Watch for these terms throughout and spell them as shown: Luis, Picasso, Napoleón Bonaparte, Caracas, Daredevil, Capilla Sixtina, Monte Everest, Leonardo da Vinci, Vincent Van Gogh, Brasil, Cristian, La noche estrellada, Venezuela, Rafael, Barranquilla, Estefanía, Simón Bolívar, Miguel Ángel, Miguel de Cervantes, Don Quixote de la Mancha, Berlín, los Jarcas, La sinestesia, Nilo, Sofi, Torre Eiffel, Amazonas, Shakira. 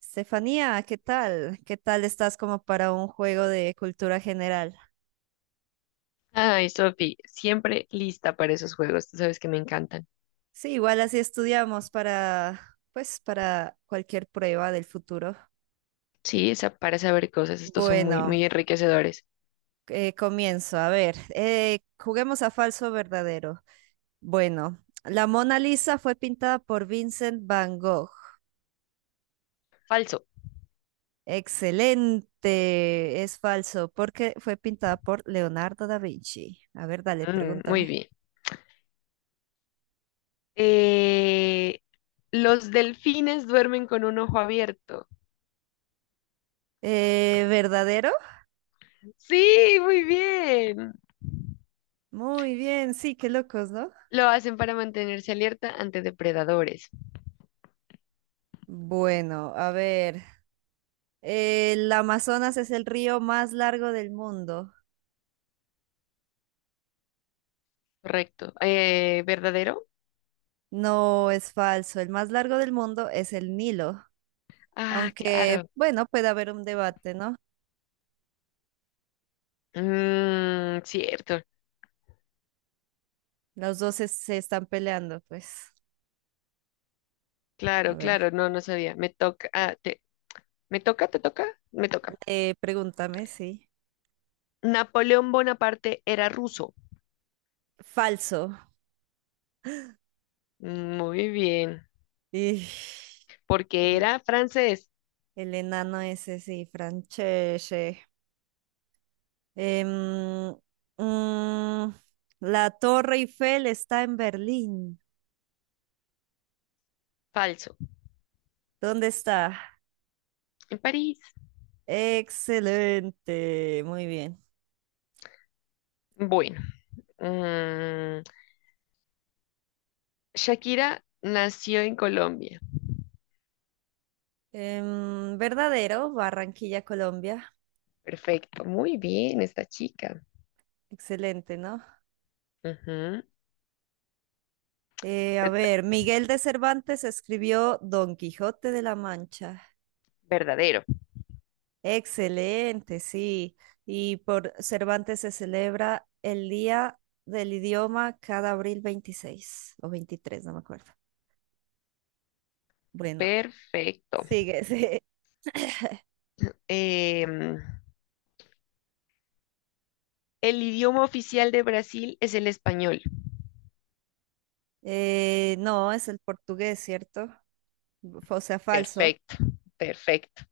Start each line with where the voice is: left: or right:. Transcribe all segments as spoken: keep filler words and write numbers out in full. right: Estefanía, ¿qué tal? ¿Qué tal estás como para un juego de cultura general?
left: Ay, Sofi, siempre lista para esos juegos, tú sabes que me encantan.
right: Sí, igual así estudiamos para, pues, para cualquier prueba del futuro.
left: Sí, esa- para saber cosas, estos son muy,
right: Bueno,
left: muy enriquecedores.
right: eh, comienzo. A ver, eh, juguemos a falso o verdadero. Bueno, la Mona Lisa fue pintada por Vincent Van Gogh.
left: Falso.
right: Excelente, es falso, porque fue pintada por Leonardo da Vinci. A ver, dale,
left: Mm, muy
right: pregúntame.
left: bien. Eh, los delfines duermen con un ojo abierto.
right: Eh, ¿verdadero?
left: Sí, muy bien.
right: Muy bien, sí, qué locos, ¿no?
left: Lo hacen para mantenerse alerta ante depredadores.
right: Bueno, a ver, el Amazonas es el río más largo del mundo.
left: Correcto. Eh, ¿verdadero?
right: No, es falso, el más largo del mundo es el Nilo,
left: Ah,
right: aunque,
left: claro.
right: bueno, puede haber un debate, ¿no?
left: Mm, cierto.
right: Los dos se, se están peleando, pues. A
left: Claro,
right: ver,
left: claro. No, no sabía. Me toca. Ah, te, ¿me toca? ¿Te toca? Me toca.
right: eh, pregúntame, sí.
left: Napoleón Bonaparte era ruso.
right: Falso.
left: Muy bien.
right: Y
left: Porque
right: el,
left: era francés.
right: el enano ese, sí, Francesche. Em, mm, la Torre Eiffel está en Berlín.
left: Falso.
right: ¿Dónde está?
left: En París.
right: Excelente, muy bien.
left: Bueno. mm, Shakira nació en Colombia.
right: Em, verdadero, Barranquilla, Colombia.
left: Perfecto. Muy bien, esta chica.
right: Excelente, ¿no?
left: Ujú.
right: Eh, a
left: Eta-
right: ver, Miguel de Cervantes escribió Don Quijote de la Mancha.
left: Verdadero.
right: Excelente, sí. Y por Cervantes se celebra el Día del Idioma cada abril veintiséis o veintitrés, no me acuerdo. Bueno,
left: Perfecto.
right: sigue. Sí.
left: Em, el idioma oficial de Brasil es el español.
right: Eh, no, es el portugués, ¿cierto? F- O sea, falso.
left: Perfecto. Perfecto.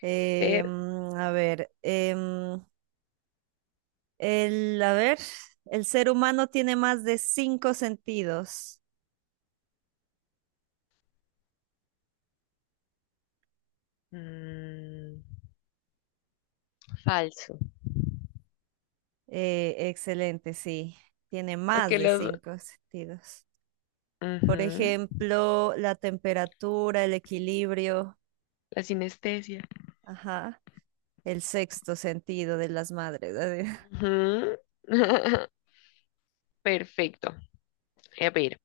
right: Eh,
left: Per-
right: mm, a ver, em, el, a ver, el ser humano tiene más de cinco sentidos.
left: mm, falso.
right: Eh, excelente, sí, tiene más
left: Aunque
right: de
left: los...
right: cinco sentidos.
left: ujú.
right: Por ejemplo, la temperatura, el equilibrio,
left: La sinestesia.
right: ajá, el sexto sentido de las madres.
left: Ujú. Perfecto. A ver.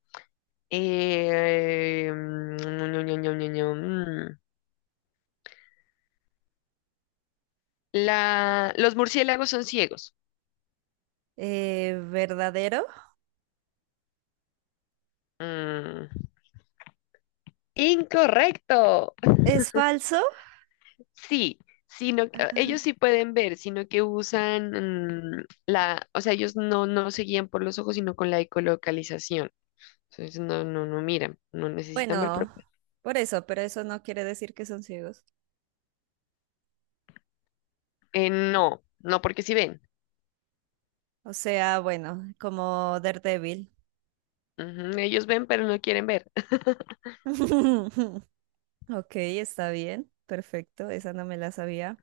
left: Eh, mm, ño, ño, ño, ño, ño, mm. La... los murciélagos son ciegos.
right: Eh, ¿verdadero?
left: Mm, Incorrecto.
right: ¿Es falso?
left: Sí, sino ellos
right: Ah.
left: sí pueden ver, sino que usan mm, la, o sea, ellos no, no se guían por los ojos, sino con la ecolocalización. Entonces no, no, no miran, no necesitan ver, pero
right: Bueno, por eso, pero eso no quiere decir que son ciegos.
left: eh, no, no porque sí ven.
right: O sea, bueno, como Daredevil.
left: Ujú. Ellos ven, pero no quieren ver.
right: Ok, está bien, perfecto, esa no me la sabía.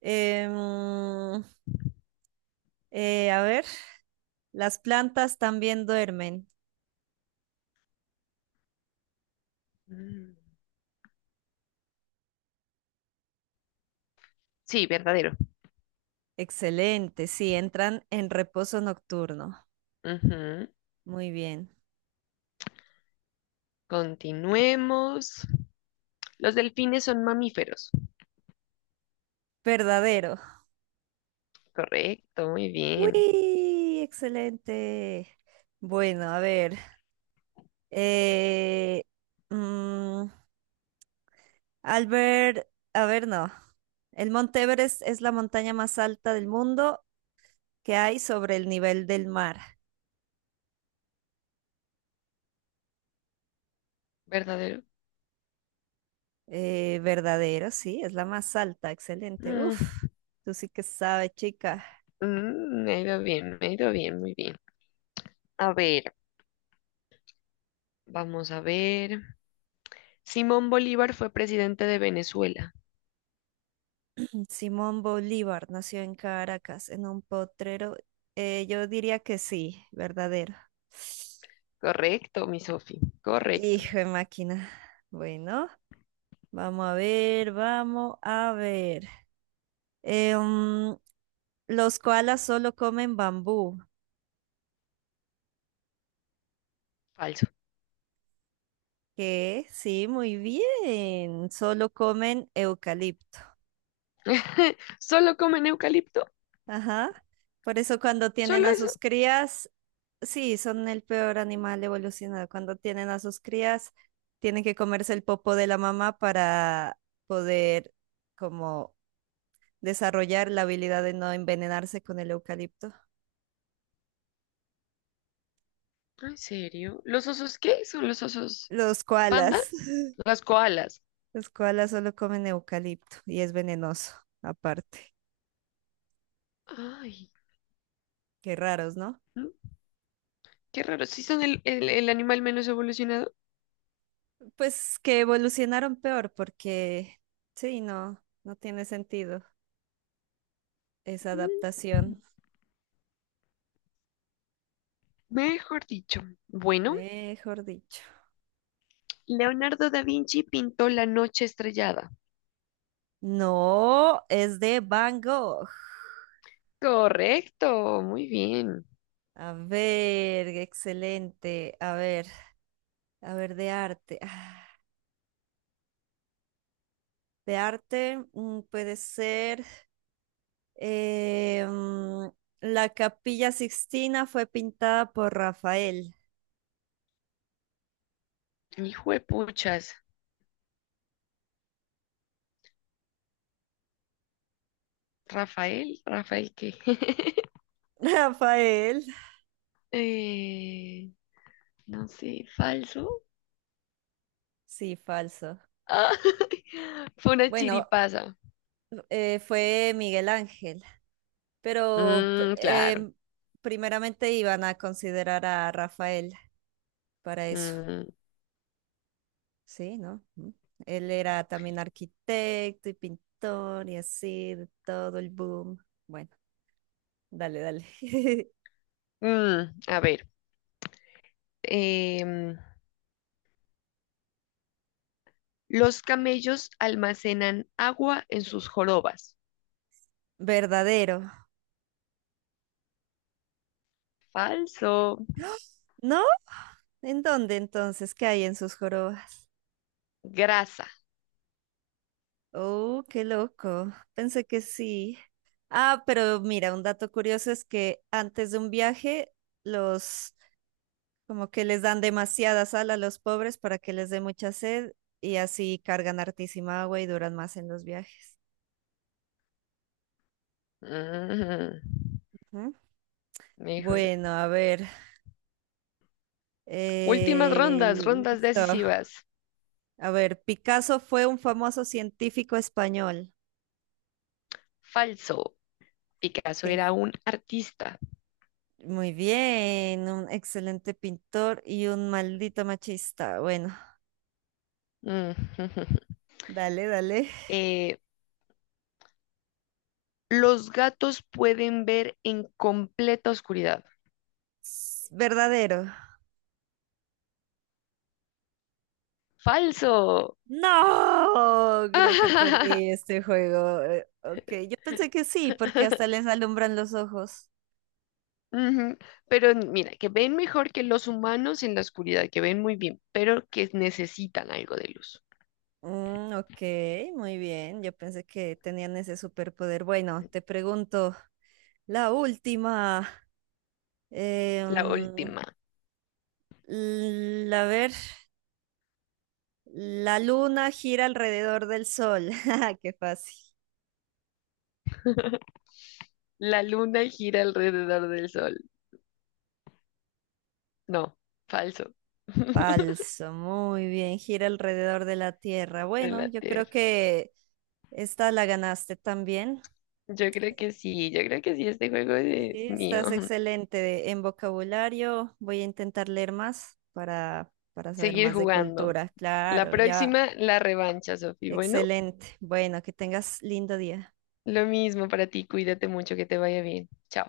right: Em, eh, a ver, las plantas también duermen.
left: Mm, sí, verdadero.
right: Excelente, sí, entran en reposo nocturno.
left: Ujú.
right: Muy bien,
left: Continuemos. Los delfines son mamíferos.
right: verdadero.
left: Correcto, muy bien.
right: ¡Uy! Excelente. Bueno, a ver. eh, mm, Albert, a ver, no. El Monte Everest es la montaña más alta del mundo que hay sobre el nivel del mar.
left: ¿Verdadero?
right: Eh, verdadero, sí, es la más alta, excelente.
left: Mm,
right: Uf, tú sí que sabes, chica.
left: mm, me ha ido bien, me ha ido bien, muy bien. A ver, vamos a ver. Simón Bolívar fue presidente de Venezuela.
right: Simón Bolívar nació en Caracas, en un potrero. Eh, yo diría que sí, verdadero.
left: Correcto, mi Sofi. Correcto.
right: Hijo de máquina. Bueno, vamos a ver, vamos a ver. Eh, mm, los koalas solo comen bambú.
left: Falso.
right: Que sí, muy bien. Solo comen eucalipto.
left: ¿Solo comen eucalipto?
right: Ajá. Por eso cuando tienen
left: ¿Solo
right: a
left: eso?
right: sus crías, sí, son el peor animal evolucionado. Cuando tienen a sus crías, tienen que comerse el popo de la mamá para poder como desarrollar la habilidad de no envenenarse con el eucalipto.
left: Ah, ¿en serio? ¿Los osos qué? ¿Son los osos
right: Los
left: panda?
right: koalas.
left: Las koalas.
right: Los koalas solo comen eucalipto y es venenoso, aparte.
left: Ay.
right: Qué raros, ¿no?
left: ¿No? Qué raro, si son el, el- el animal menos evolucionado.
right: Pues que evolucionaron peor porque sí, no, no tiene sentido esa
left: Mm,
right: adaptación,
left: Mejor dicho. Bueno,
right: mejor dicho.
left: Leonardo da Vinci pintó La noche estrellada.
right: No, es de Van Gogh.
left: Correcto, muy bien.
right: A ver, excelente. A ver, a ver, de arte. Ah, de arte mm, puede ser eh, mm, la Capilla Sixtina fue pintada por Rafael.
left: Hijo de puchas. Rafael, Rafael, ¿qué?
right: Rafael.
left: Eh, no sé, falso.
right: Sí, falso.
left: Ah, fue una
right: Bueno,
left: chiripaza.
right: eh, fue Miguel Ángel. Pero pr-
left: Mm, claro.
right: em, primeramente iban a considerar a Rafael para eso,
left: Mm,
right: ¿sí? ¿No? Mm. Él era también arquitecto y pintor y así, de todo el boom. Bueno, dale, dale.
left: mm, a ver, em, los camellos almacenan agua en sus jorobas.
right: Verdadero.
left: Falso.
right: ¿No? ¿En dónde entonces? ¿Qué hay en sus jorobas?
left: Grasa.
right: Oh, qué loco. Pensé que sí. Ah, pero mira, un dato curioso es que antes de un viaje, los. Como que les dan demasiada sal a los pobres para que les dé mucha sed y así cargan hartísima agua y duran más en los viajes.
left: Ujú.
right: Ujú.
left: Híjole.
right: Bueno, a ver.
left: Últimas
right: eh,
left: rondas, rondas
right: listo.
left: decisivas.
right: A ver, Picasso fue un famoso científico español.
left: Falso. Picasso
right: Sí.
left: era un artista.
right: Muy bien, un excelente pintor y un maldito machista. Bueno,
left: Ujú.
right: dale, dale.
left: Eh, los gatos pueden ver en completa oscuridad.
right: S- Verdadero.
left: Falso.
right: No, creo que perdí este juego. Eh, Ok, yo pensé que sí, porque hasta les alumbran los ojos.
left: Ujú. Pero mira, que ven mejor que los humanos en la oscuridad, que ven muy bien, pero que necesitan algo de luz.
right: Mm, ok, muy bien. Yo pensé que tenían ese superpoder. Bueno, te pregunto, la última.
left: La
right: Em,
left: última.
right: l- a ver, la luna gira alrededor del sol. Ja, qué fácil.
left: La luna gira alrededor del sol. No, falso.
right: Falso, muy bien, gira alrededor de la Tierra.
left: De
right: Bueno,
left: la
right: yo creo
left: Tierra.
right: que esta la ganaste también.
left: Yo creo que sí, yo creo que sí, este juego
right: Sí,
left: es mío.
right: estás excelente en vocabulario. Voy a intentar leer más para, para saber
left: Seguir
right: más de
left: jugando.
right: cultura.
left: La
right: Claro, ya.
left: próxima, la revancha, Sofi. Bueno,
right: Excelente. Bueno, que tengas lindo día.
left: lo mismo para ti, cuídate mucho, que te vaya bien. Chao.